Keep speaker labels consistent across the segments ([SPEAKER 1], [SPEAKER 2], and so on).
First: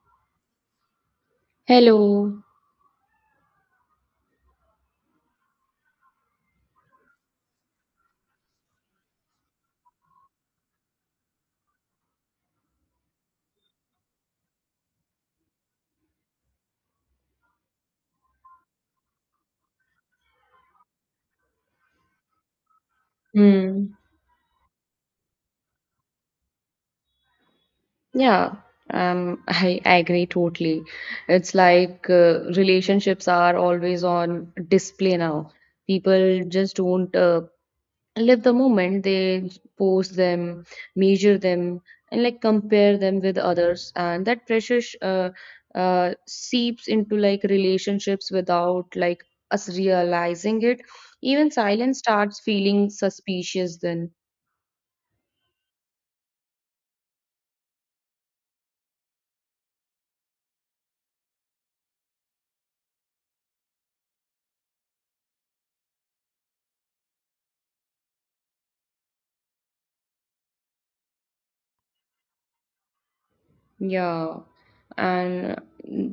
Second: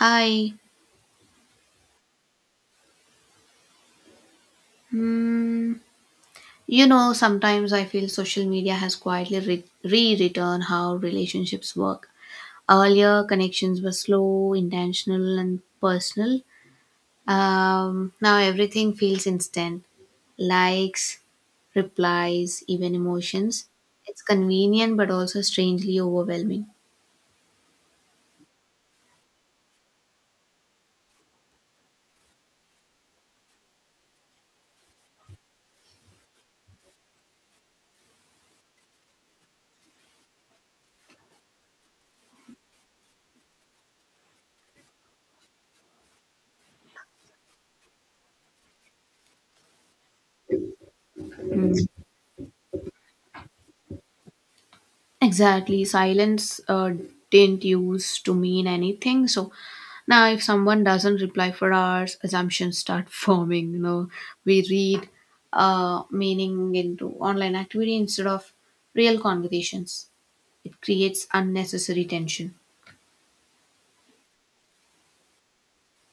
[SPEAKER 1] Hi.
[SPEAKER 2] Hello.
[SPEAKER 1] Hmm. You know, sometimes I feel social media has quietly rewritten how relationships work. Earlier, connections were slow, intentional, and personal. Now everything feels instant likes, replies, even emotions.
[SPEAKER 2] Hmm.
[SPEAKER 1] It's convenient but also strangely overwhelming.
[SPEAKER 2] Yeah. I agree totally. It's like relationships are always on display now. People just don't live the moment. They post them, measure them, and like compare them with others. And that pressure seeps into like relationships without like us realizing it. Even silence starts feeling suspicious then.
[SPEAKER 1] Exactly. Silence didn't use to mean anything. So now, if someone doesn't reply for hours, assumptions start forming. You know, we read meaning into online activity instead of real conversations. It creates unnecessary tension.
[SPEAKER 2] Yeah, and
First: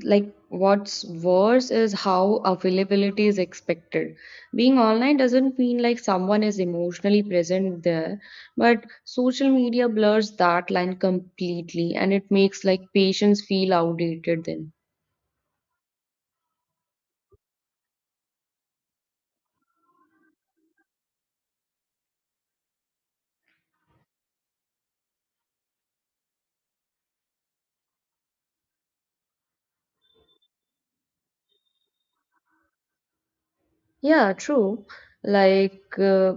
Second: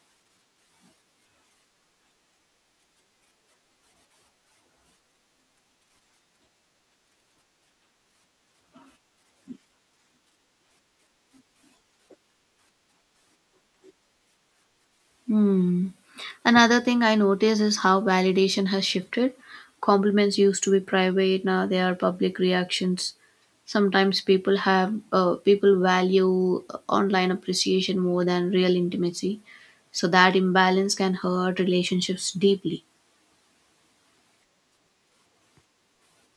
[SPEAKER 2] like what's worse is how availability is expected. Being online doesn't mean like someone is emotionally present there, but social media blurs that line completely and it makes like patients feel outdated then.
[SPEAKER 1] Hmm. Another thing I notice is how validation has shifted. Compliments used to be private, now they are public reactions. Sometimes people value online appreciation more than real intimacy. So that imbalance can hurt relationships deeply.
[SPEAKER 2] Yeah, true. Like,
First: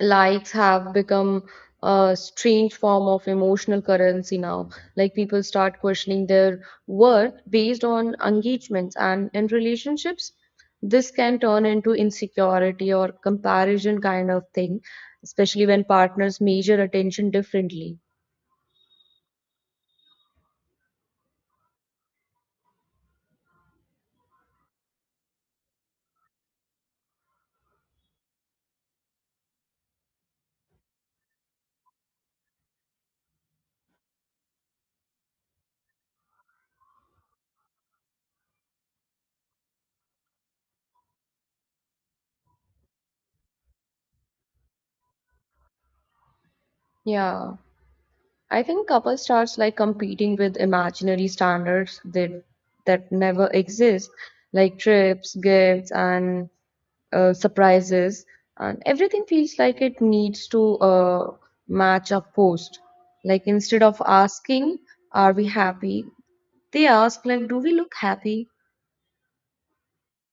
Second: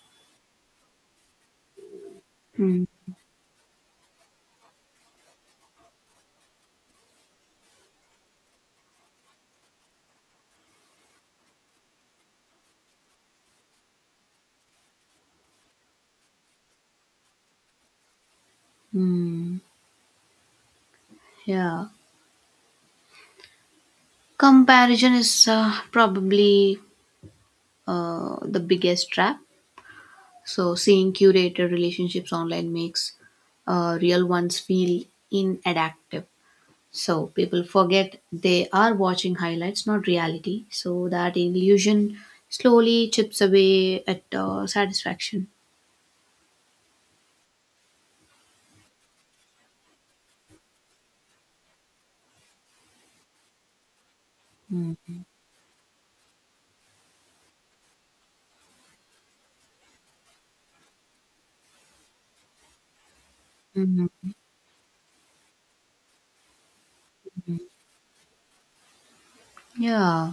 [SPEAKER 2] likes have become a strange
[SPEAKER 1] Hmm.
[SPEAKER 2] form of emotional currency now. Like people start questioning their worth based on engagements and in relationships. This can turn into insecurity or comparison kind of thing, especially when partners measure attention differently.
[SPEAKER 1] Hmm. Yeah. Comparison is probably the biggest trap. So, seeing curated relationships online makes real ones feel inadaptive. So, people forget they are watching highlights, not reality. So, that illusion slowly chips away at satisfaction.
[SPEAKER 2] Yeah. I think couple starts like competing with imaginary standards that never exist, like trips, gifts, and surprises, and everything feels like it needs to match a post. Like instead of
[SPEAKER 1] Mhm.
[SPEAKER 2] asking, "Are we happy?" they ask, "Like, do we look happy?"
[SPEAKER 1] Yeah.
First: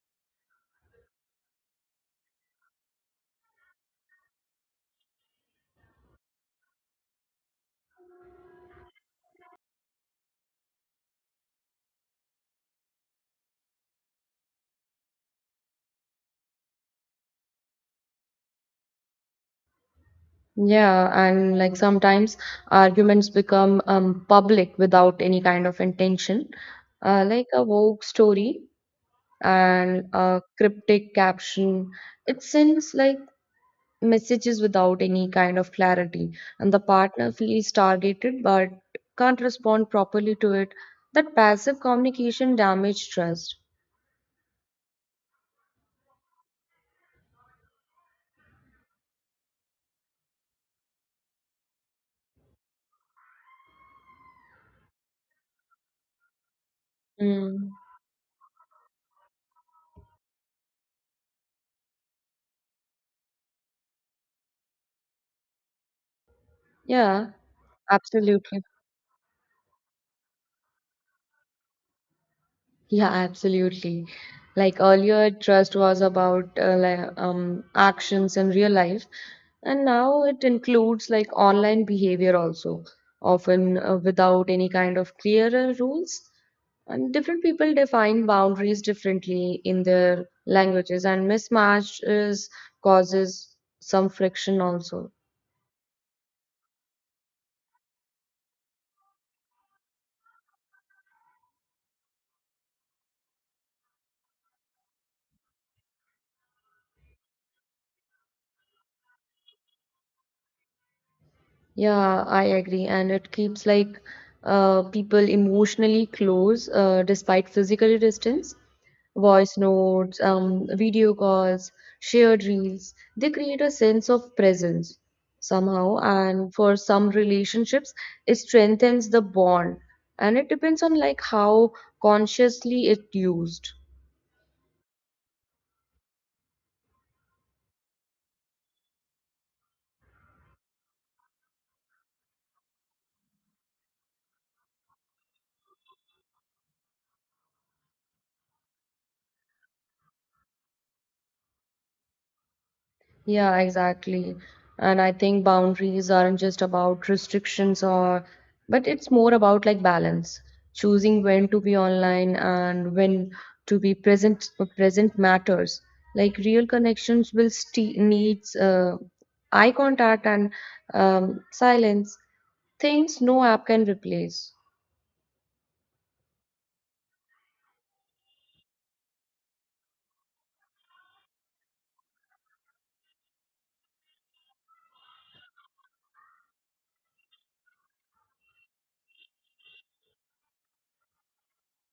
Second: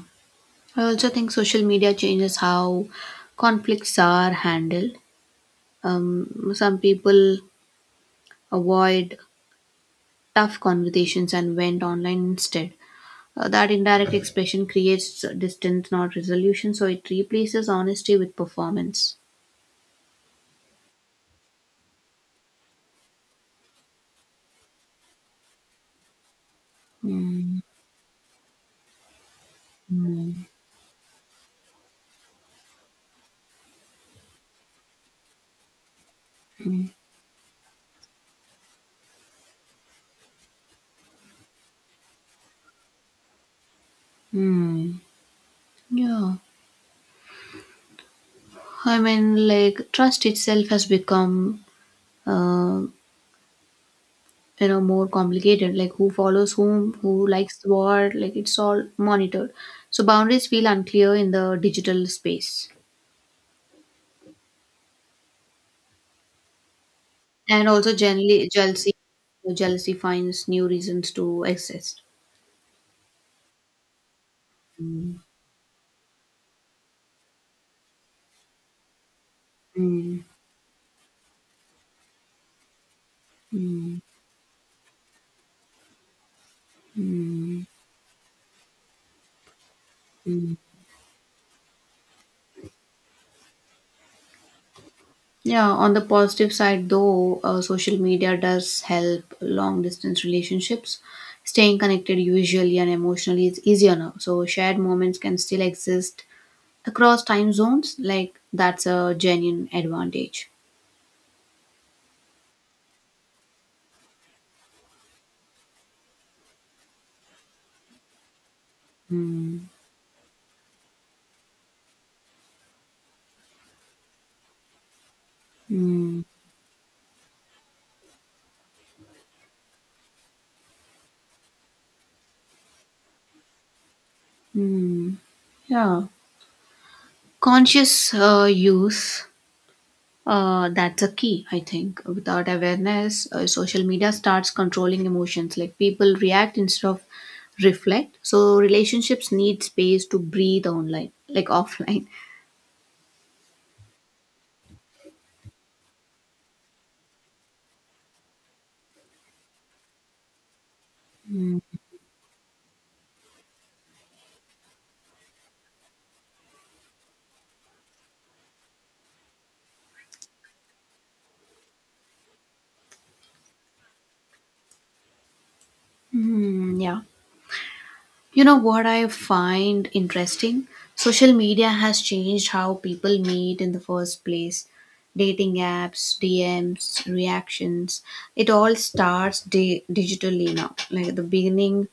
[SPEAKER 1] I also think social media changes how conflicts are handled. Some people avoid tough conversations and went online instead. That indirect expression creates distance, not resolution. So it replaces honesty with performance.
[SPEAKER 2] Yeah, and like sometimes arguments become public without any kind of intention, like a Vogue story and a cryptic caption. It sends like messages without any kind of clarity and the partner feels targeted but can't respond properly to it that passive communication damages trust.
[SPEAKER 1] Hmm. Yeah. I mean, like trust itself has become, uh, you know, more complicated. Like who follows whom, who likes
[SPEAKER 2] Mm.
[SPEAKER 1] what. Like it's all monitored. So boundaries feel unclear in the digital space,
[SPEAKER 2] Yeah,
[SPEAKER 1] and also generally
[SPEAKER 2] absolutely.
[SPEAKER 1] jealousy. Jealousy finds new reasons to exist.
[SPEAKER 2] Yeah, absolutely. Like
[SPEAKER 1] Hmm.
[SPEAKER 2] earlier, trust was about like, actions in real life, and
[SPEAKER 1] Hmm.
[SPEAKER 2] now it includes like online behavior also, often
[SPEAKER 1] Hmm.
[SPEAKER 2] without any kind of clearer rules. And different people define boundaries differently in their
[SPEAKER 1] Hmm.
[SPEAKER 2] languages, and mismatches causes some friction also.
[SPEAKER 1] Yeah, on the positive side, though, social media does help long distance relationships. Staying connected visually and emotionally is easier now. So, shared moments can still exist across time zones. Like, that's a genuine advantage.
[SPEAKER 2] Yeah, I agree. And it keeps like people emotionally close despite physical distance. Voice notes, video calls, shared reels, they create a sense of presence somehow.
[SPEAKER 1] Mm.
[SPEAKER 2] And for some relationships, it strengthens the bond. And it depends on like how consciously it used.
[SPEAKER 1] Mm. Yeah. Conscious use. That's a key, I think. Without awareness, social media starts controlling emotions. Like people react instead of reflect. So relationships need space to breathe online, like offline.
[SPEAKER 2] Yeah, exactly. And I think boundaries aren't just about restrictions or, but it's more about like balance, choosing when to be online and when to be present, present matters. Like real connections will st needs eye contact and silence, things no app can replace.
[SPEAKER 1] Hmm, yeah. You know what I find interesting? Social media has changed how people meet in the first place. Dating apps, DMs, reactions. It all starts digitally now. Like at the beginning,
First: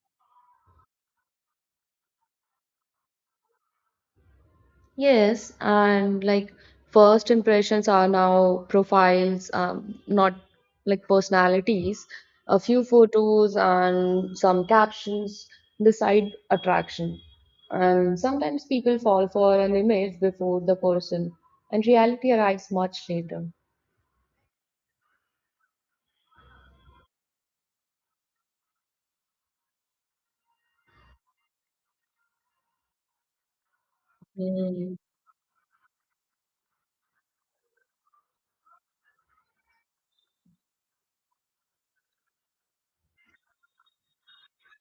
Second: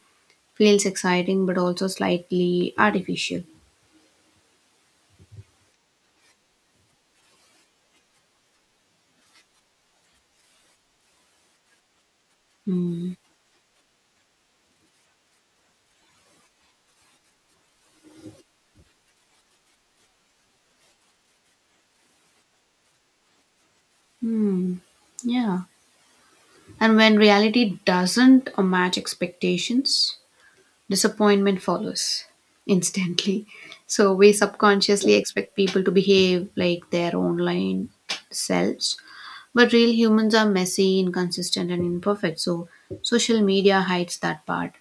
[SPEAKER 1] feels exciting but also slightly artificial.
[SPEAKER 2] Yes, and like first impressions are now profiles, not like personalities. A few
[SPEAKER 1] Hmm.
[SPEAKER 2] photos and some captions decide attraction. And sometimes people fall for an image before the person, and reality arrives much later.
[SPEAKER 1] Hmm. Yeah. And when reality doesn't match expectations, disappointment follows instantly. So we subconsciously expect people to behave like their online selves. But real humans are messy, inconsistent, and imperfect. So social media hides that part.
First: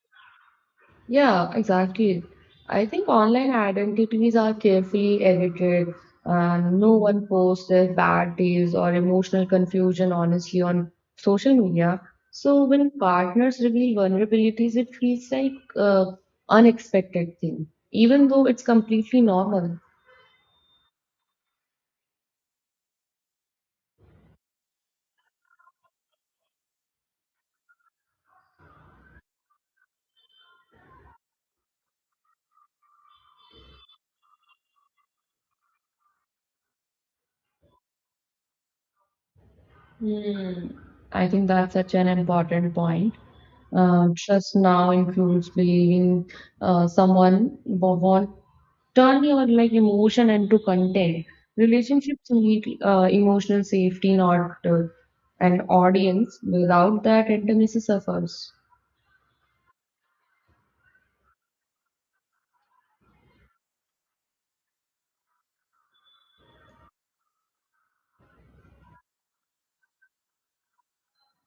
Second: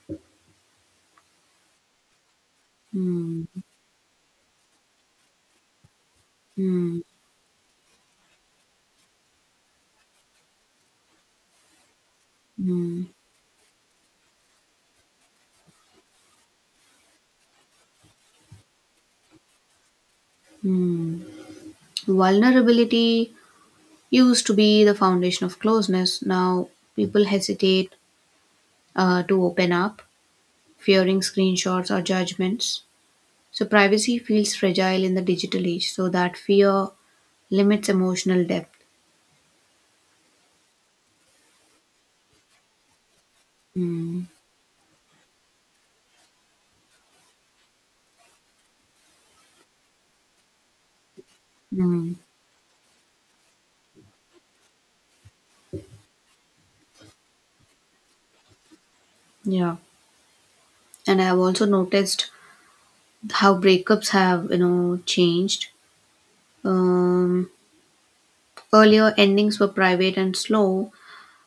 [SPEAKER 2] Yeah, exactly. I think
[SPEAKER 1] Hmm.
[SPEAKER 2] online identities are carefully edited, and no
[SPEAKER 1] Hmm.
[SPEAKER 2] one posts their bad days or emotional confusion honestly on social media. So when
[SPEAKER 1] Hmm.
[SPEAKER 2] partners reveal vulnerabilities, it feels like a unexpected thing, even though it's completely normal.
[SPEAKER 1] Vulnerability used to be the foundation of closeness. Now people hesitate to open up, fearing screenshots or judgments. So privacy feels fragile in the digital age. So that fear limits emotional depth.
[SPEAKER 2] Hmm. I think that's such an important point.
[SPEAKER 1] Mm,
[SPEAKER 2] Trust now includes believing someone won't turn your like emotion into content.
[SPEAKER 1] mm,
[SPEAKER 2] Relationships need emotional safety, not an audience. Without that, intimacy suffers.
[SPEAKER 1] yeah, and I have also noticed how breakups have, you know, changed. Um, Earlier endings were private and slow.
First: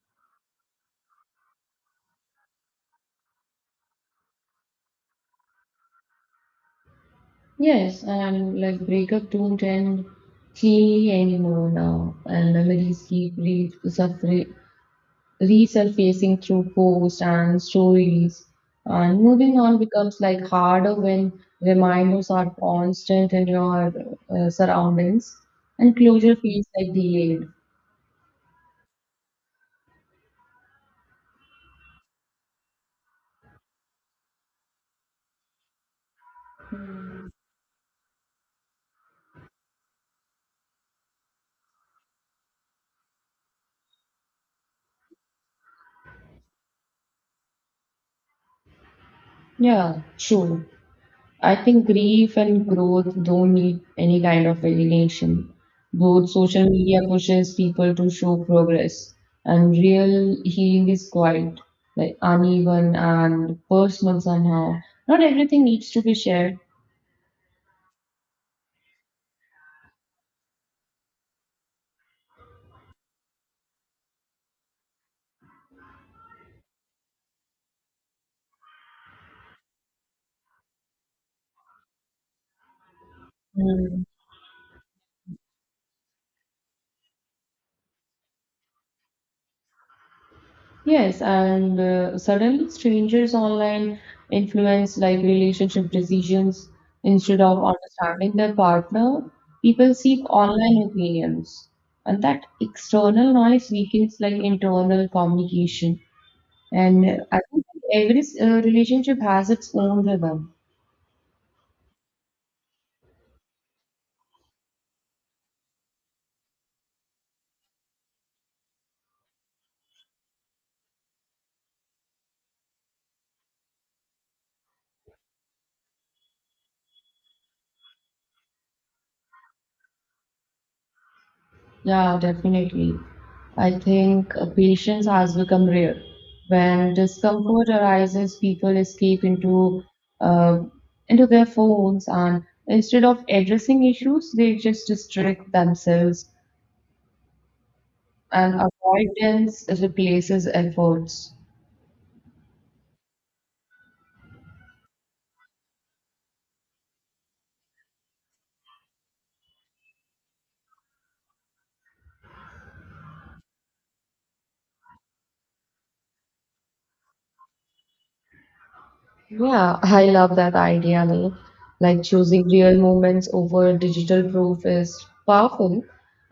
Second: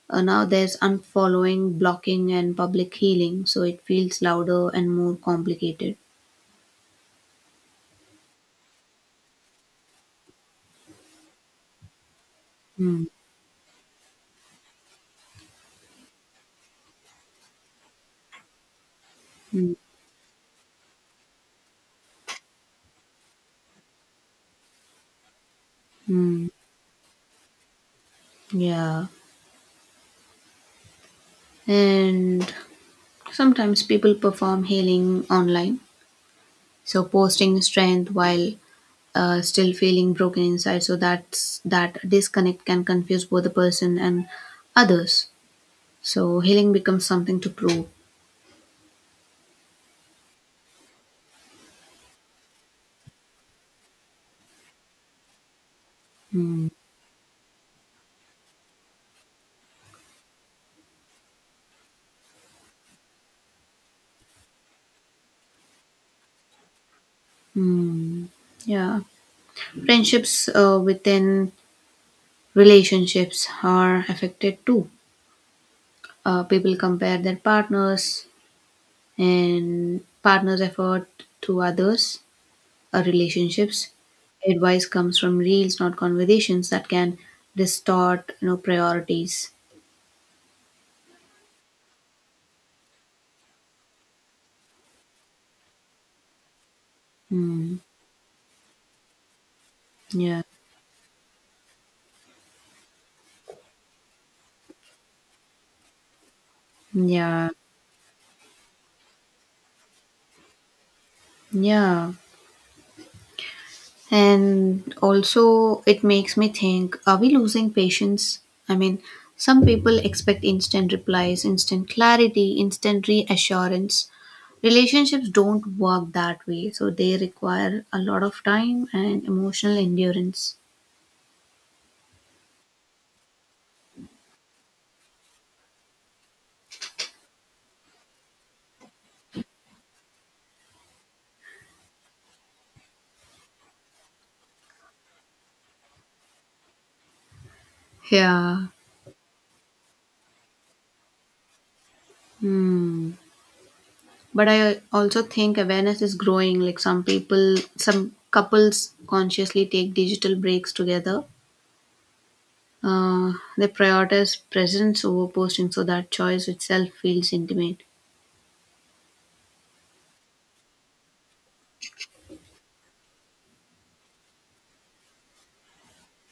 [SPEAKER 1] Now there's unfollowing, blocking, and public healing. So it feels louder and more complicated.
[SPEAKER 2] Yes, and like breakup don't end cleanly anymore now, and memories
[SPEAKER 1] Mm,
[SPEAKER 2] keep suffering resurfacing through posts and stories. And moving
[SPEAKER 1] mm,
[SPEAKER 2] on becomes like harder when reminders are constant in your surroundings and closure
[SPEAKER 1] mm.
[SPEAKER 2] feels like delayed.
[SPEAKER 1] Yeah. And sometimes people perform healing online. So posting strength while still feeling broken inside. So that disconnect can confuse both the person and others. So healing becomes something to prove.
[SPEAKER 2] Yeah, true. I think grief and growth don't need any kind of validation. Both social media pushes people to show progress, and real healing is quite like uneven and personal somehow. Not everything needs to be shared.
[SPEAKER 1] Mm, yeah. Friendships within relationships are affected too. People compare their partners and partners' effort to others relationships.
[SPEAKER 2] Hmm.
[SPEAKER 1] Advice comes from reels, not conversations that can distort, you know, priorities.
[SPEAKER 2] Yes, and suddenly strangers online influence like relationship decisions instead of
[SPEAKER 1] Hmm.
[SPEAKER 2] understanding their partner. People seek
[SPEAKER 1] Yeah.
[SPEAKER 2] online opinions, and that external noise weakens like internal communication. And I
[SPEAKER 1] Yeah.
[SPEAKER 2] think every relationship has its own rhythm.
[SPEAKER 1] Yeah. And also, it makes me think, are we losing patience? I mean, some people expect instant replies, instant clarity, instant reassurance. Relationships don't work that way, so they require a lot of time and emotional endurance.
[SPEAKER 2] Yeah, definitely. I think patience has become rare. When discomfort arises, people escape uh, into their phones, and instead of addressing issues, they just distract themselves. And
[SPEAKER 1] Yeah.
[SPEAKER 2] avoidance replaces efforts.
[SPEAKER 1] Hmm. But I also think awareness is growing. Like some people, some couples consciously take digital breaks together. They prioritize presence over posting, so that choice itself feels intimate.
[SPEAKER 2] Yeah, I love that idea. No? Like choosing real moments over digital proof is powerful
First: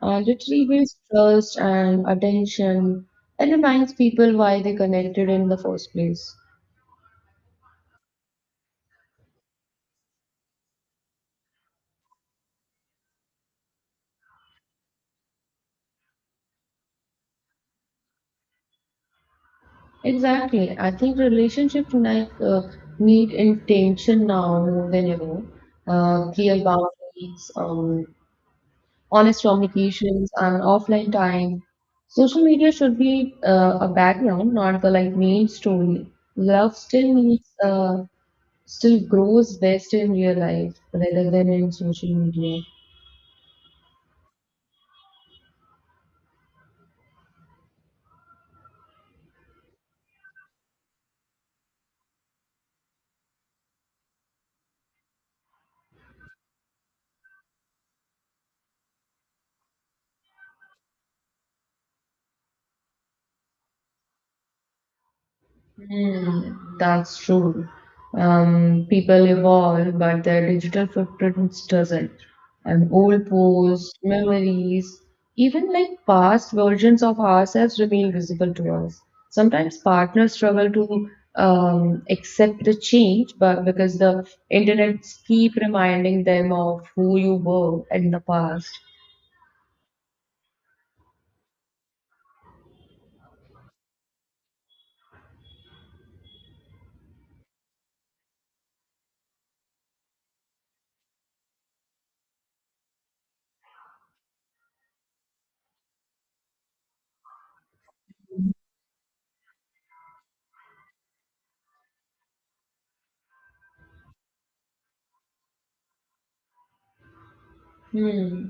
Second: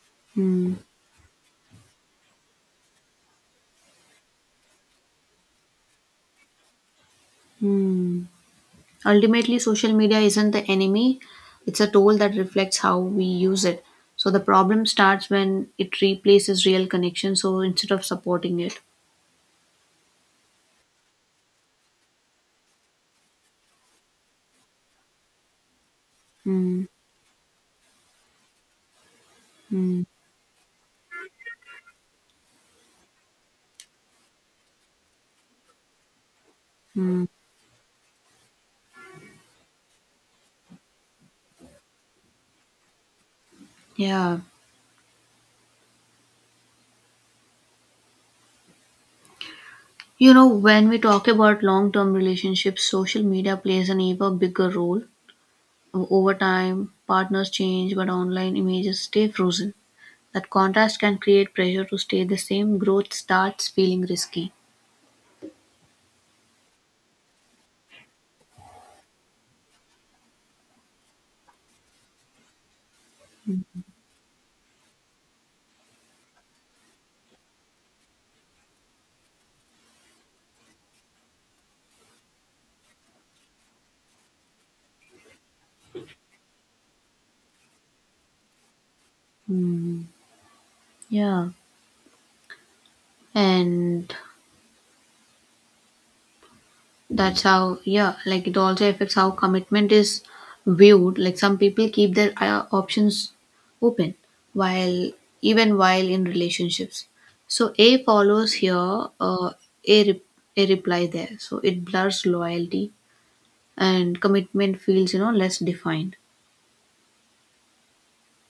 [SPEAKER 2] and it
[SPEAKER 1] Hmm.
[SPEAKER 2] rebuilds trust and attention and reminds people why they connected in the first place.
[SPEAKER 1] Hmm. Ultimately, social media isn't the enemy. It's a tool that reflects how we use it. So the problem starts when it replaces real connection, so instead of supporting it.
[SPEAKER 2] Exactly. I think relationships like, need intention now more than ever. Clear
[SPEAKER 1] Hmm.
[SPEAKER 2] boundaries, honest
[SPEAKER 1] Hmm.
[SPEAKER 2] communications, and offline time. Social media should be a background, not the like main story. Love still
[SPEAKER 1] Hmm.
[SPEAKER 2] needs, still grows best in real life rather than in social media.
[SPEAKER 1] Yeah. You know, when we talk about long term relationships, social media plays an even bigger role. Over time, partners change, but online images stay frozen. That contrast can create pressure to stay the same. Growth starts feeling risky.
[SPEAKER 2] Mm, that's true. People evolve, but their digital footprints doesn't. And old posts, memories, even like past versions of ourselves remain visible to us. Sometimes partners struggle to accept the change, but because the internet keep reminding them of who you were in the past.
[SPEAKER 1] Yeah. And that's how, yeah, like it also affects how commitment is viewed. Like some people keep their options open while, even while in relationships. So a follows here, a, a reply there. So it blurs loyalty and commitment feels, you know, less defined.
[SPEAKER 2] Hmm.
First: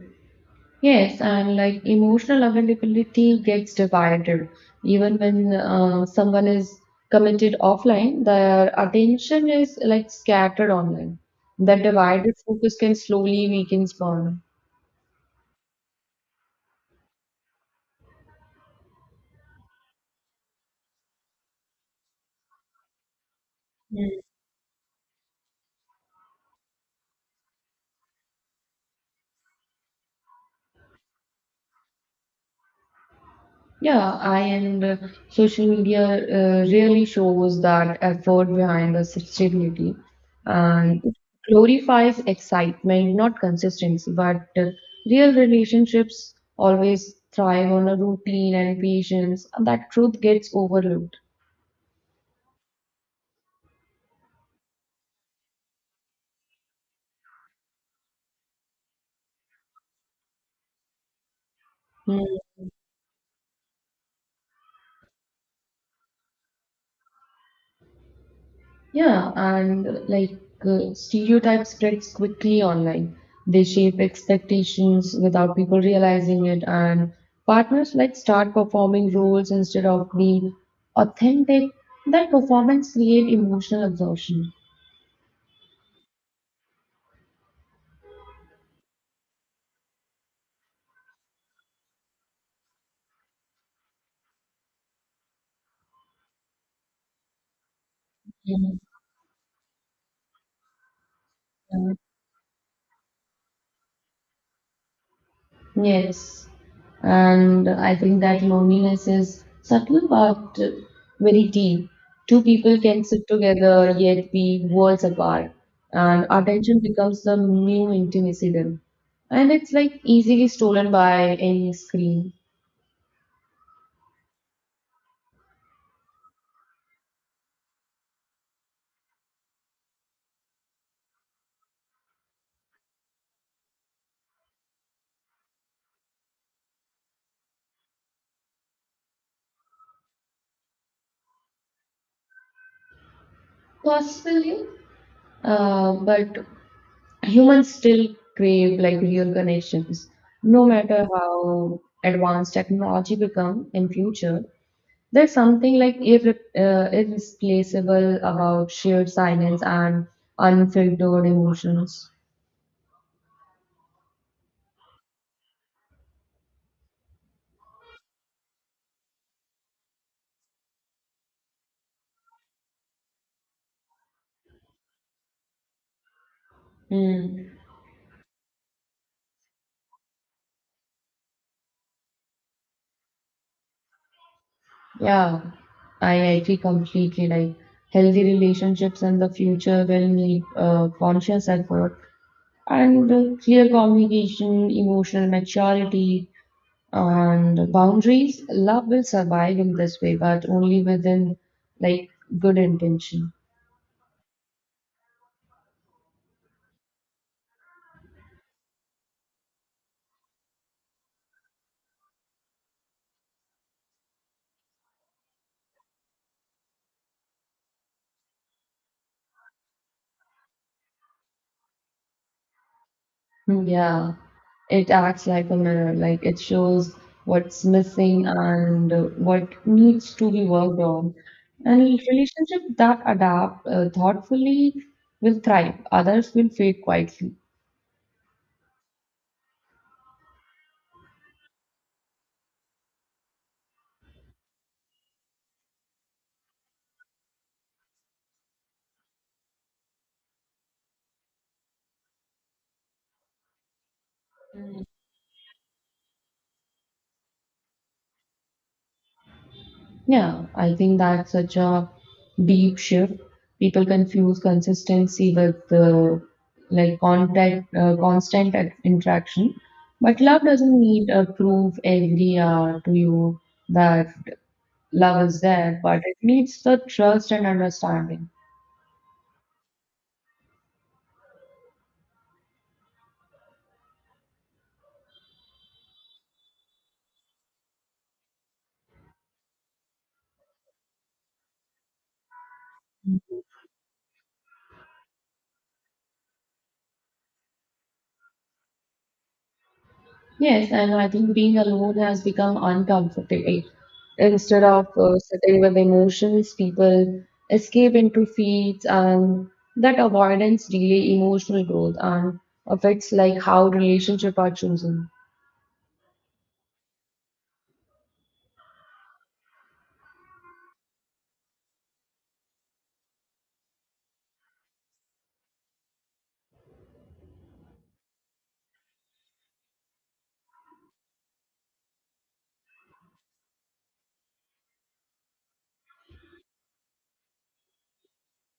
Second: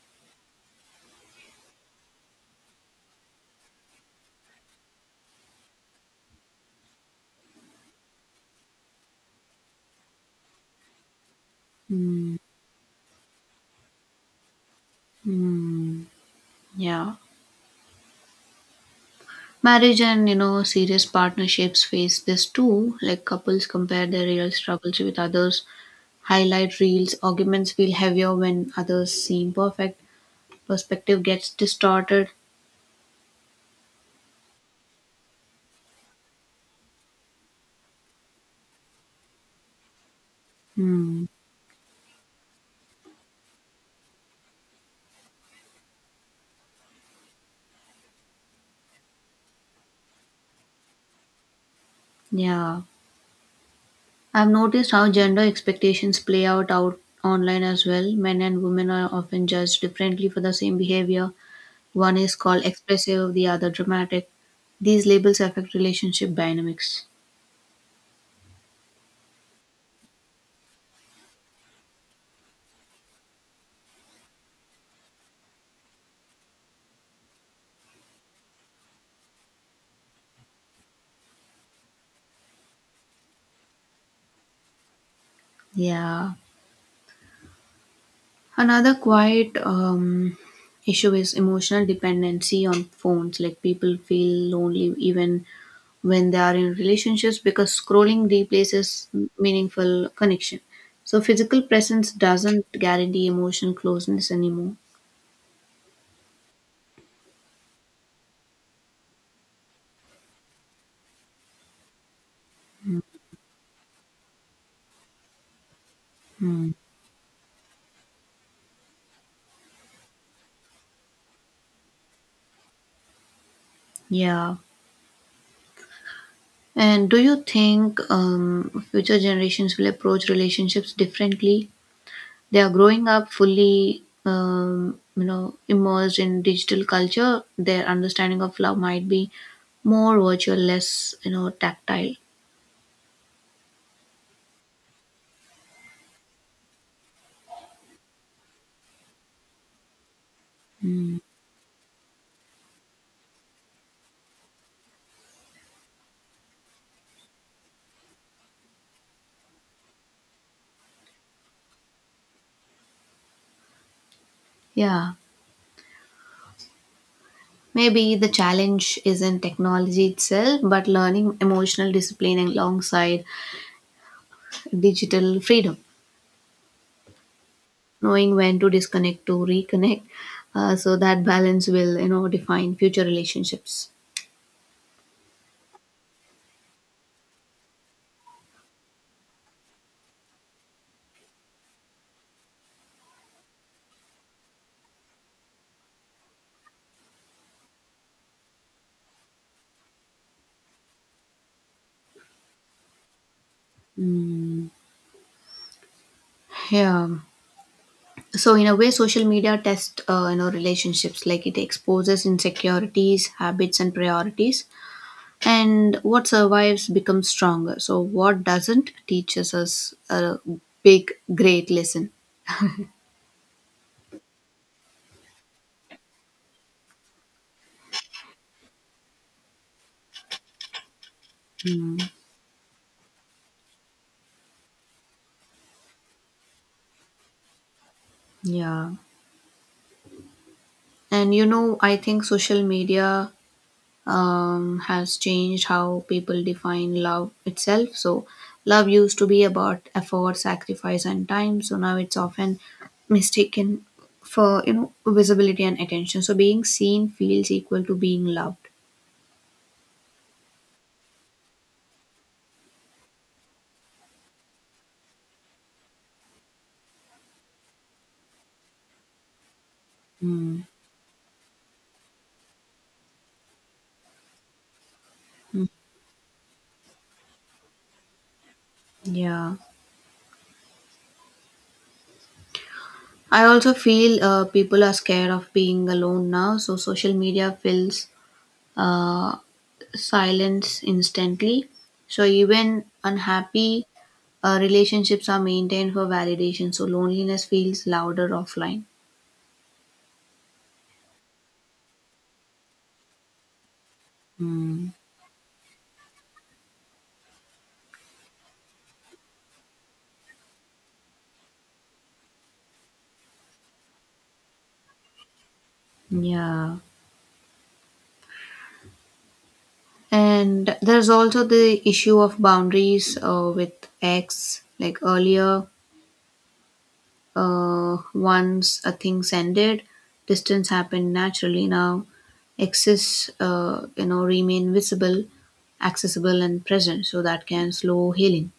[SPEAKER 2] Yes, and like emotional availability gets divided. Even when someone is committed offline, their attention is like scattered online. That divided focus can slowly weaken bond.
[SPEAKER 1] Mm, yeah. Marriage and, you know, serious partnerships face this too. Like couples compare their real struggles with others, highlight reels, arguments feel heavier when others seem perfect, perspective gets distorted.
[SPEAKER 2] Yeah, I and social media really shows that effort behind the sustainability, and it
[SPEAKER 1] Hmm.
[SPEAKER 2] glorifies excitement, not consistency. But real relationships always thrive on a routine and patience, and that truth gets overlooked.
[SPEAKER 1] Yeah. I've noticed how gender expectations play out online as well. Men and women are often judged differently for the same behavior. One
[SPEAKER 2] Hmm.
[SPEAKER 1] is called expressive, the other dramatic. These labels affect relationship dynamics.
[SPEAKER 2] Yeah, and like stereotypes spreads quickly online. They shape expectations without people realizing it, and partners like start performing roles instead of being authentic. That performance create emotional exhaustion.
[SPEAKER 1] Yeah. Another quiet issue is emotional dependency on phones. Like people feel lonely even when they are in relationships because scrolling
[SPEAKER 2] Yeah.
[SPEAKER 1] replaces meaningful connection. So physical presence doesn't guarantee emotional closeness anymore.
[SPEAKER 2] Yes, and I think that loneliness is subtle but very deep. Two people can sit together yet be worlds apart, and
[SPEAKER 1] Hmm.
[SPEAKER 2] attention becomes the new intimacy then. And it's like easily stolen by any screen.
[SPEAKER 1] Yeah. And do you think future generations will approach relationships differently? They are growing up fully, you know, immersed in digital culture. Their understanding of love might be more virtual, less, you know, tactile.
[SPEAKER 2] Possibly, but humans still crave like real connections, no matter how advanced technology become in future. There's something like irreplaceable about sheer silence and unfiltered emotions.
[SPEAKER 1] Yeah. Maybe the challenge isn't technology itself, but learning emotional discipline alongside digital freedom,
[SPEAKER 2] Hmm.
[SPEAKER 1] knowing when to disconnect to reconnect. So that balance will, you know, define future relationships.
[SPEAKER 2] Yeah, I agree completely. Like healthy relationships in the future will need conscious effort and clear communication, emotional maturity, and boundaries. Love will survive in this way, but only within like good intention.
[SPEAKER 1] Yeah. So in a way social media tests, you know, relationships, like it exposes insecurities, habits and priorities, and what survives becomes stronger, so what doesn't teaches us a big great lesson.
[SPEAKER 2] Mm, yeah, it acts like a mirror, like it shows what's missing and what needs to be worked on. And
[SPEAKER 1] Mm,
[SPEAKER 2] relationships that adapt thoughtfully will thrive, others will fade quietly.
[SPEAKER 1] yeah. And, you know, I think social media, has changed how people define love itself. So, love used to be about effort, sacrifice, and time. So now it's often mistaken for, you know, visibility and attention. So being seen feels equal to being loved.
[SPEAKER 2] Yeah, I think that's such a deep shift. People confuse consistency with like constant interaction. But love
[SPEAKER 1] Mm,
[SPEAKER 2] doesn't need a proof every hour to you that Love is there, but it needs the trust and understanding.
[SPEAKER 1] yeah. I also feel people are scared of being alone now, so social media fills uh, silence instantly. So even unhappy relationships are maintained for validation. So loneliness feels louder offline.
[SPEAKER 2] Yes, and I think being alone has become uncomfortable. Instead of
[SPEAKER 1] Mm,
[SPEAKER 2] sitting with emotions, people escape into feeds, and that avoidance delay emotional growth and affects like how relationship are chosen.
[SPEAKER 1] yeah. And there's also the issue of boundaries with X. Like earlier, once a thing's ended, distance happened naturally. Now, X's, you know, remain visible, accessible, and present. So that can slow healing.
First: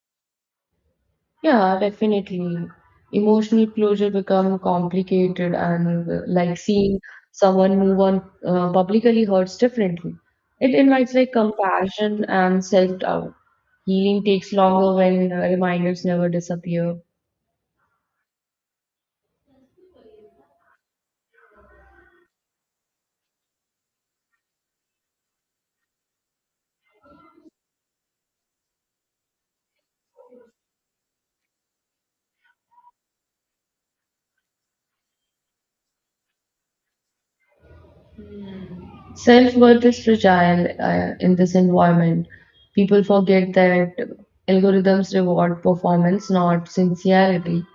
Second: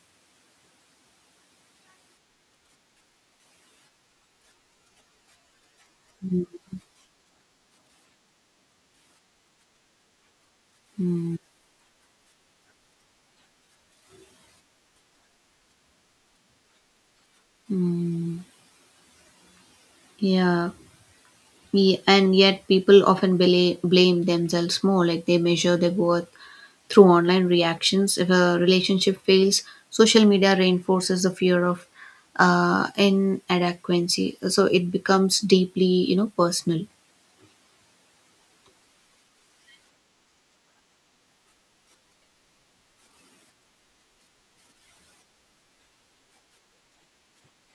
[SPEAKER 2] Yeah, definitely. Emotional closure become complicated and like seeing someone move on publicly hurts differently. It invites like compassion and self-doubt. Healing takes longer when reminders never disappear.
[SPEAKER 1] Mm, yeah. And yet, people often blame themselves more, like they measure their worth through online reactions. If a relationship fails, social media reinforces the fear of inadequacy. So it becomes deeply, you know, personal.
[SPEAKER 2] Self worth is fragile in this environment. People forget that algorithms reward performance, not sincerity.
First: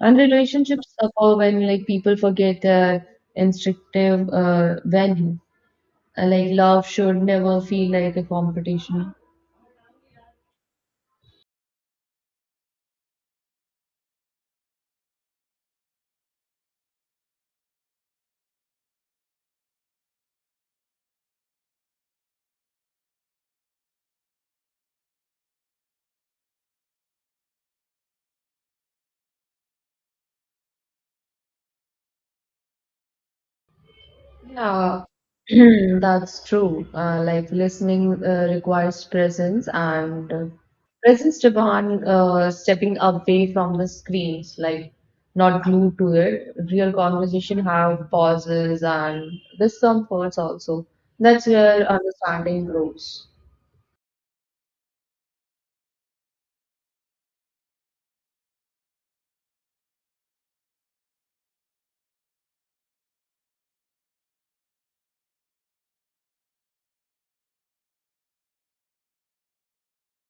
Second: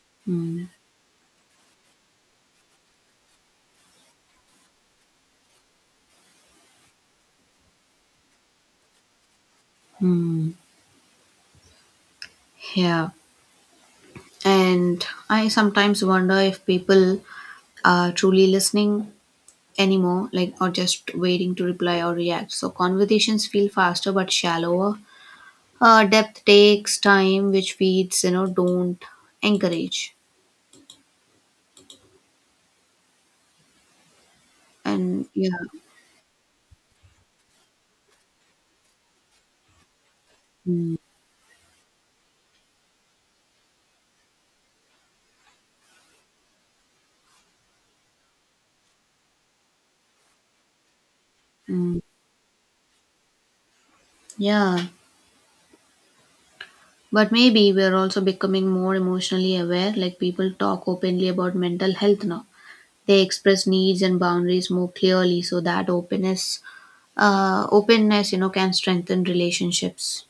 [SPEAKER 2] And
[SPEAKER 1] Mm.
[SPEAKER 2] relationships suffer when like people forget their instinctive value. Like love should never feel like a competition.
[SPEAKER 1] Hmm. Yeah. And I sometimes wonder if people are truly listening anymore, like, or just waiting to reply or react. So conversations feel faster but shallower. Depth takes time, which feeds, you know, don't encourage.
[SPEAKER 2] Yeah,
[SPEAKER 1] And yeah,
[SPEAKER 2] that's true. Like listening requires presence and presence demand stepping away from the screens, like not glued to it. Real conversation have pauses and discomforts also. That's where
[SPEAKER 1] mm,
[SPEAKER 2] understanding grows.
[SPEAKER 1] yeah. But maybe we're also becoming more emotionally aware. Like people talk openly about mental health now. They express needs and boundaries more clearly, so that openness, you know, can strengthen relationships.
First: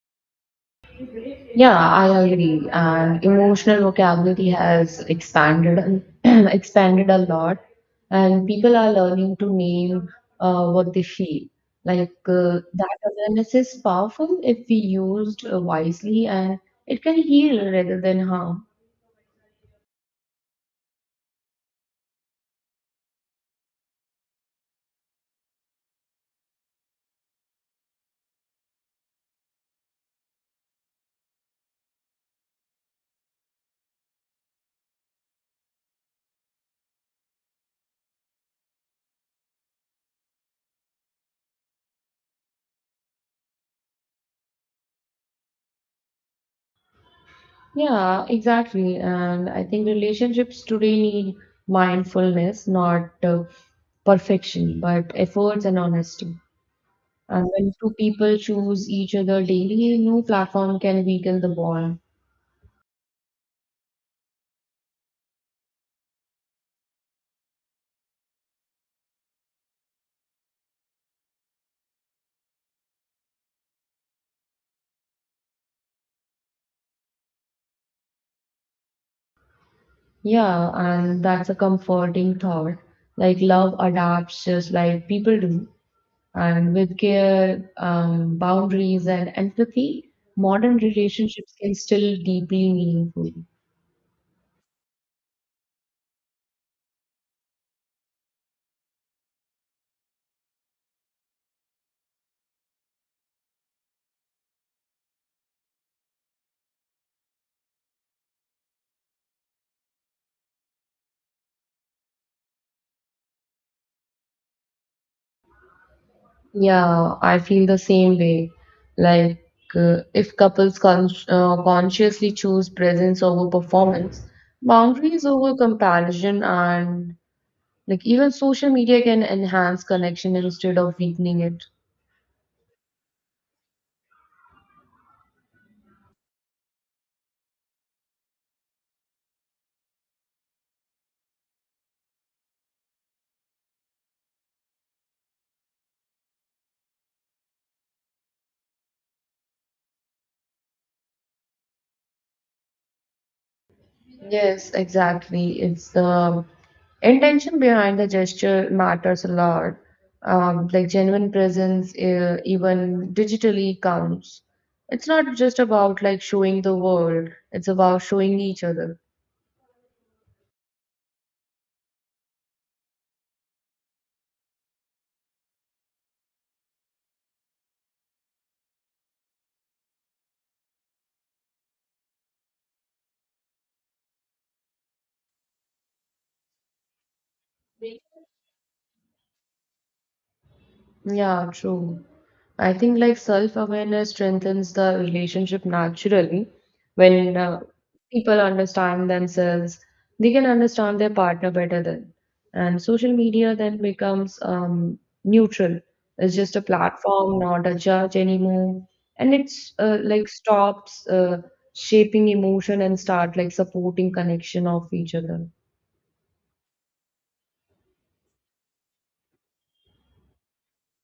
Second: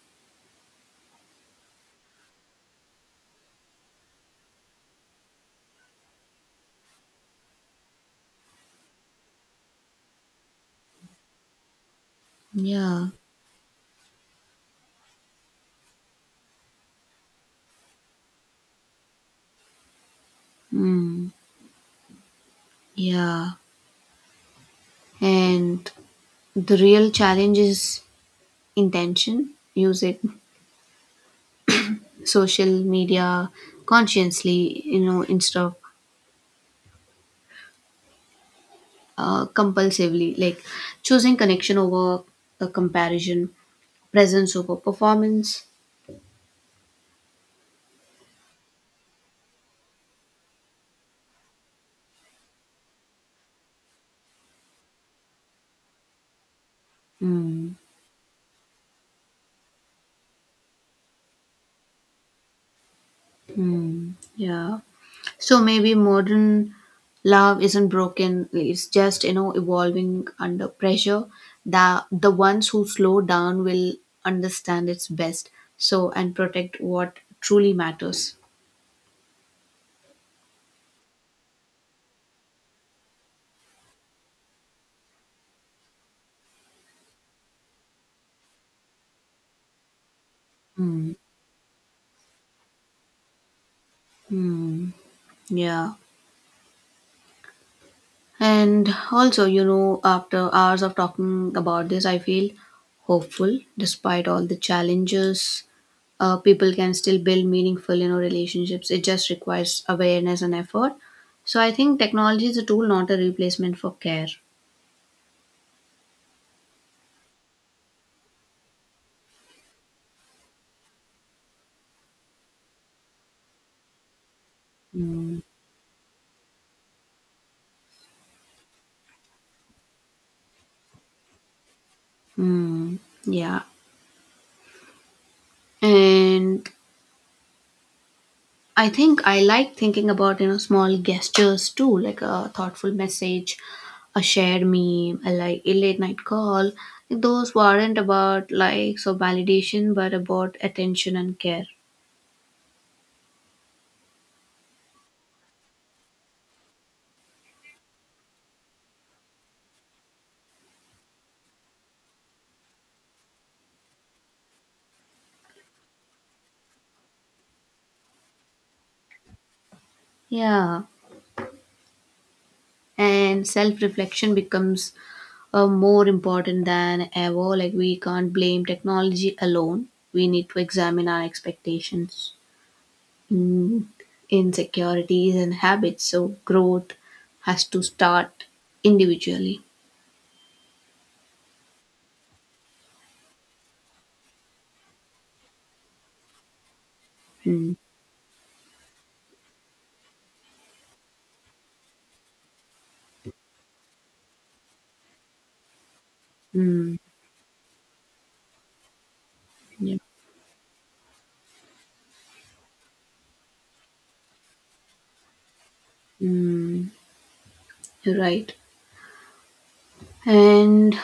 [SPEAKER 2] Yeah, I agree. And emotional vocabulary has expanded expanded a lot, and people are learning to name what they feel. Like that
[SPEAKER 1] Yeah.
[SPEAKER 2] awareness is powerful if we used wisely, and it can heal rather than harm.
[SPEAKER 1] Mm, yeah. And the real challenge is intention. Use it, social media, consciously, you know, instead of compulsively, like choosing connection over a comparison, presence over performance.
[SPEAKER 2] Yeah, exactly. And I think relationships today need mindfulness, not perfection, but efforts and honesty. And
[SPEAKER 1] Hmm.
[SPEAKER 2] when two people choose each other daily, no platform can weaken the bond.
[SPEAKER 1] Hmm. Yeah. So maybe modern love isn't broken, it's just, you know, evolving under pressure. The ones who slow down will understand its best, so and protect what truly matters.
[SPEAKER 2] Yeah, and that's a comforting thought. Like love adapts just like people do. And with care, boundaries, and empathy, modern
[SPEAKER 1] Hmm.
[SPEAKER 2] relationships can still deeply meaningful.
[SPEAKER 1] Hmm. Yeah. And also, you know, after hours of talking about this, I feel hopeful despite all the challenges. People can still build meaningful, you know, relationships. It just requires awareness and effort. So I think technology is a tool, not a replacement for care.
[SPEAKER 2] Yeah, I feel the same way. Like, if couples consciously choose presence over performance, boundaries over comparison, and like even social media can enhance connection instead of weakening it.
[SPEAKER 1] Hmm. Yeah. And I think I like thinking about, you know, small gestures too, like a thoughtful message, a shared meme, a like a late night call. Like, those weren't about likes or validation, but about attention and care.
[SPEAKER 2] Yes, exactly. It's the intention behind the gesture matters a lot. Like genuine presence, even digitally counts. It's not just about like showing the world, it's about showing each other.
[SPEAKER 1] Yeah, and self reflection becomes more important than ever. Like we can't blame technology alone. We need to examine our expectations, mm, insecurities, and habits. So growth has to start individually.
[SPEAKER 2] Yeah, true. I think like self-awareness strengthens the relationship naturally when
[SPEAKER 1] Mm,
[SPEAKER 2] people understand themselves, they can understand their partner better then. And social media then becomes neutral. It's just a
[SPEAKER 1] mm,
[SPEAKER 2] platform, not a judge anymore. And it's
[SPEAKER 1] yeah,
[SPEAKER 2] like stops shaping emotion and start like supporting connection of each other.
[SPEAKER 1] mm, you're right. And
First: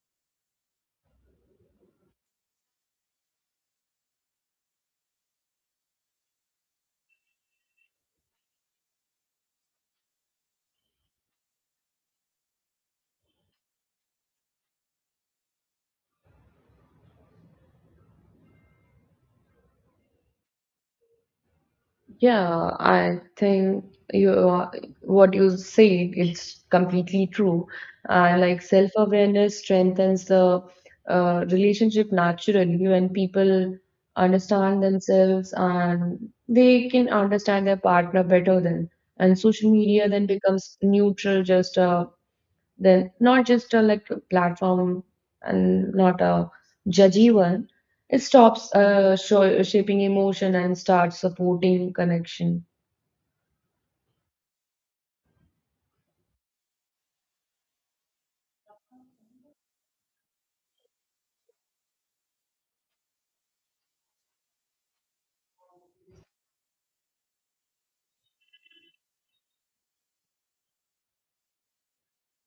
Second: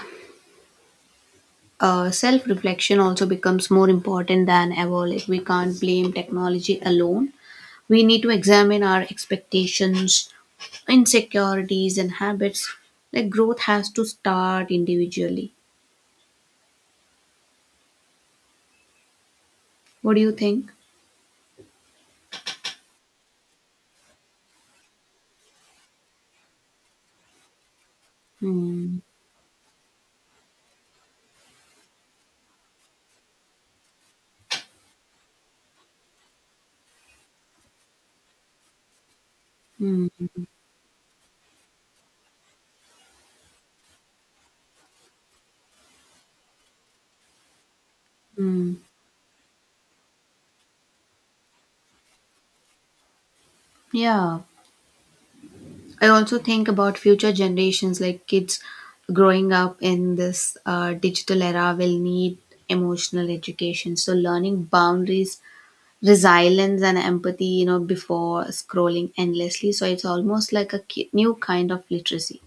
[SPEAKER 1] self reflection also becomes more important than ever. Like, we can't blame technology alone. We need to examine our expectations, insecurities, and habits. Like, growth has to start individually. What do you think?
[SPEAKER 2] Yeah, I think you are, what you say is completely true. Like
[SPEAKER 1] Mm,
[SPEAKER 2] self-awareness strengthens the relationship naturally when people understand themselves and they can understand their partner better then. And social media then
[SPEAKER 1] mm,
[SPEAKER 2] becomes neutral, just a then not just a like platform and not a judgy one. It stops
[SPEAKER 1] mm.
[SPEAKER 2] shaping emotion and starts supporting connection.
[SPEAKER 1] Yeah, I also think about future generations, like kids growing up in this digital era, will need emotional education. So, learning boundaries, resilience, and empathy, you know, before scrolling endlessly. So, it's almost like a new kind of literacy.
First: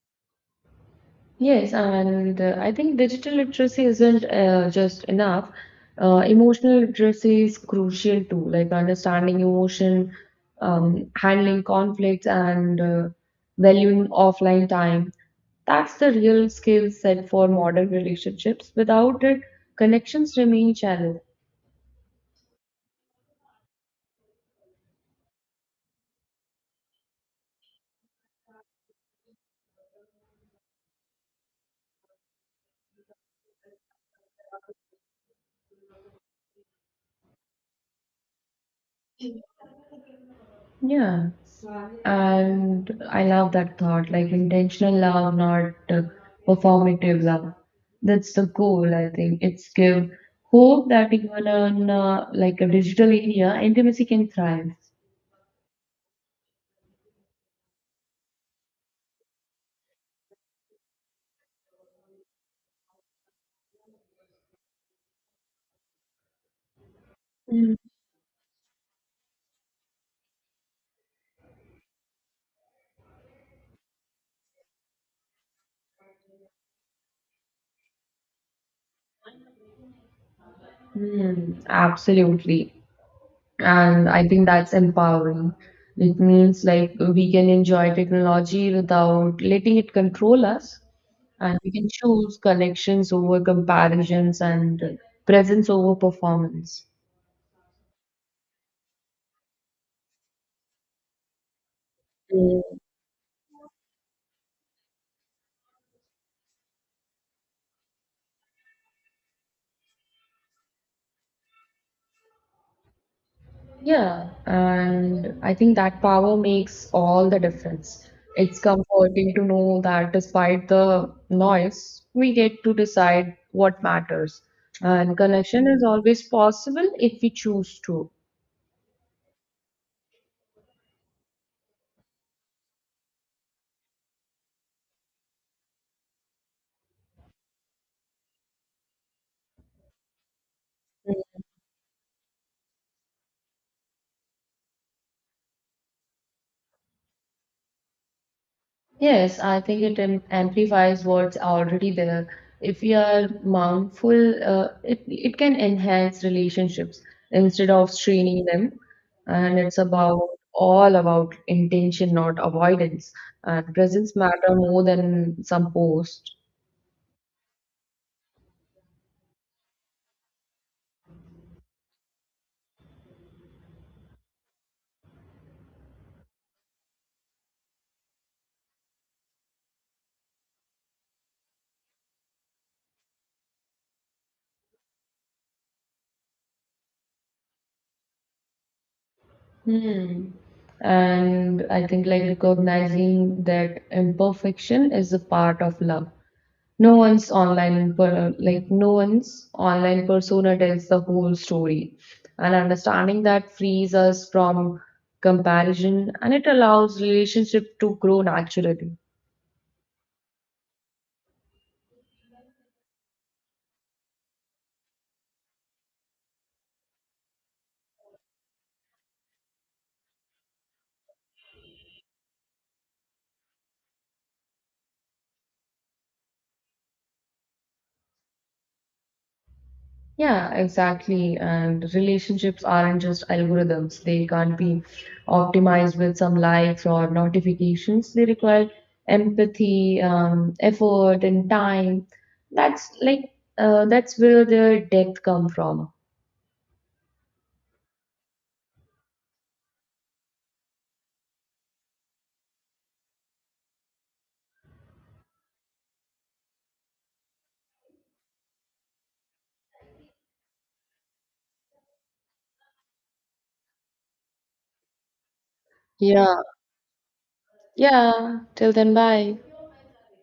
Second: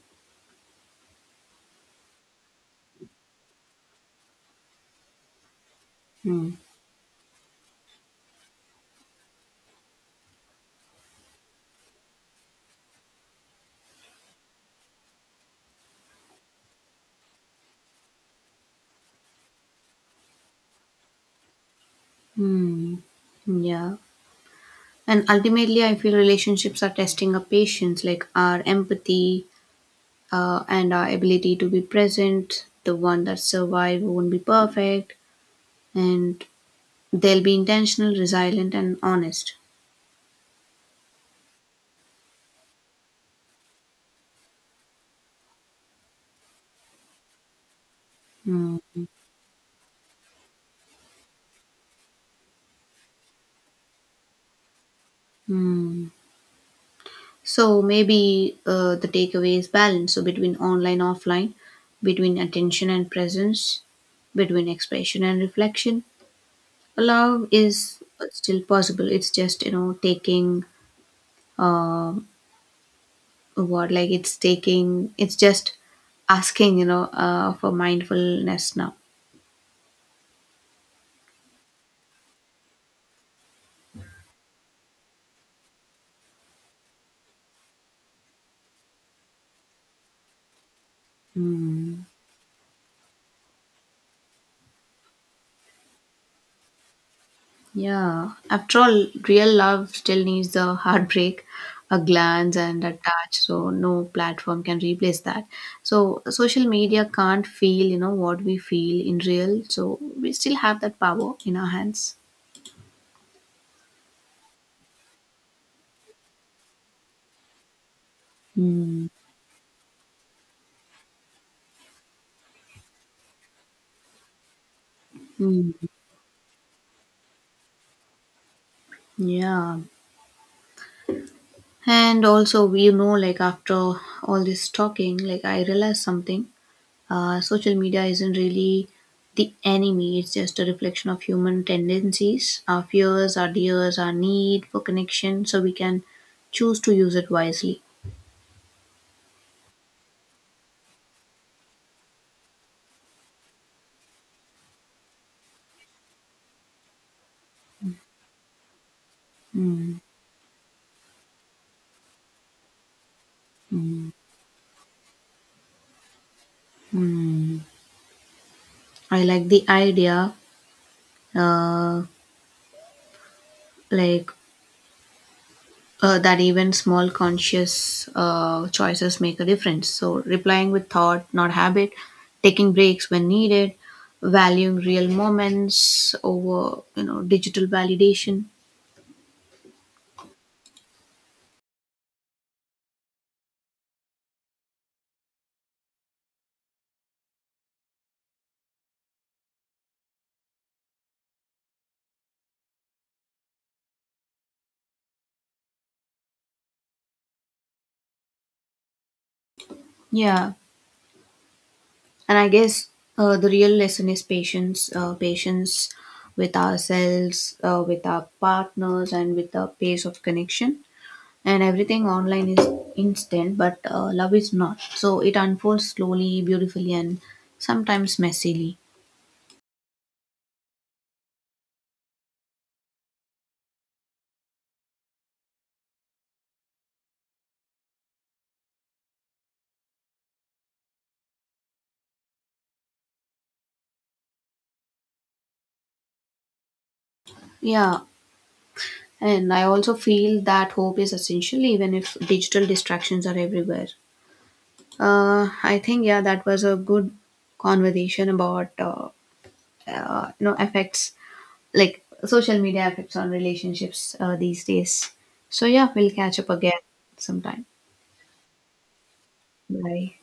[SPEAKER 2] Yes, and I think digital literacy isn't just enough.
[SPEAKER 1] Hmm.
[SPEAKER 2] Emotional literacy is crucial too, like understanding emotion, handling conflicts, and valuing offline time. That's the real skill set for modern relationships. Without it, connections remain shallow.
[SPEAKER 1] Hmm. Yeah. And ultimately, I feel relationships are testing our patience, like our empathy and our ability to be present. The one that survive won't be perfect. And they'll be intentional, resilient, and honest.
[SPEAKER 2] Yeah. And I love that thought, like intentional love, not performative love. That's the goal,
[SPEAKER 1] Hmm.
[SPEAKER 2] I think. It's give hope that even on like a digital India, intimacy can thrive.
[SPEAKER 1] Mm. So maybe the takeaway is balance. So between online, offline, between attention and presence, between expression and reflection, love is still possible. It's just, you know, taking uh, what like it's taking. It's just asking, you know, for mindfulness now.
[SPEAKER 2] Hmm, absolutely. And I think that's empowering. It means like we can enjoy technology without letting it control us, and we can
[SPEAKER 1] Mm.
[SPEAKER 2] choose connections over comparisons and presence over performance.
[SPEAKER 1] Yeah, after all, real love still needs the heartbreak, a glance,
[SPEAKER 2] Mm,
[SPEAKER 1] and a touch. So no platform can replace that. So social media can't feel, you know, what we feel in real. So we still have that power in our hands.
[SPEAKER 2] yeah, and I think that power makes all the difference. It's
[SPEAKER 1] Mm,
[SPEAKER 2] comforting to know that despite the noise, we get to decide what matters. And connection
[SPEAKER 1] mm,
[SPEAKER 2] is always possible if we choose to.
[SPEAKER 1] yeah. And also, we know, like after all this talking, like I realized something. Social media isn't really the enemy, it's just a reflection of human tendencies, our fears, our dears, our need for connection, so we can choose to use it wisely.
[SPEAKER 2] Yes, I think it amplifies what's already there. If we are mindful, it can enhance relationships instead of straining them. And it's
[SPEAKER 1] Hmm.
[SPEAKER 2] about all about intention, not avoidance. And presence matter more than some post.
[SPEAKER 1] Mm. I like the idea, uh, like that even small conscious choices make a difference. So replying with thought, not habit, taking breaks when needed, valuing real moments over, you know, digital validation.
[SPEAKER 2] Hmm. And I think like recognizing that imperfection is a part of love. No one's online per, like no one's online persona tells the whole story. And understanding that frees us from comparison and it allows relationship to grow naturally.
[SPEAKER 1] Yeah, and I guess the real lesson is patience, patience with ourselves, with our partners, and with the pace of connection. And everything online is instant, but love is not. So it unfolds slowly, beautifully, and sometimes messily.
[SPEAKER 2] Yeah, exactly. And relationships aren't just algorithms. They can't be optimized with some likes or notifications. They require empathy, effort, and time. That's like that's where the depth come from.
[SPEAKER 1] Yeah, and I also feel that hope is essential, even if digital distractions are everywhere. I think yeah, that was a good conversation about, you know, effects like social media affects on relationships these days. So yeah, we'll
[SPEAKER 2] Yeah,
[SPEAKER 1] catch up again sometime.
[SPEAKER 2] yeah, till then, bye.
[SPEAKER 1] Bye.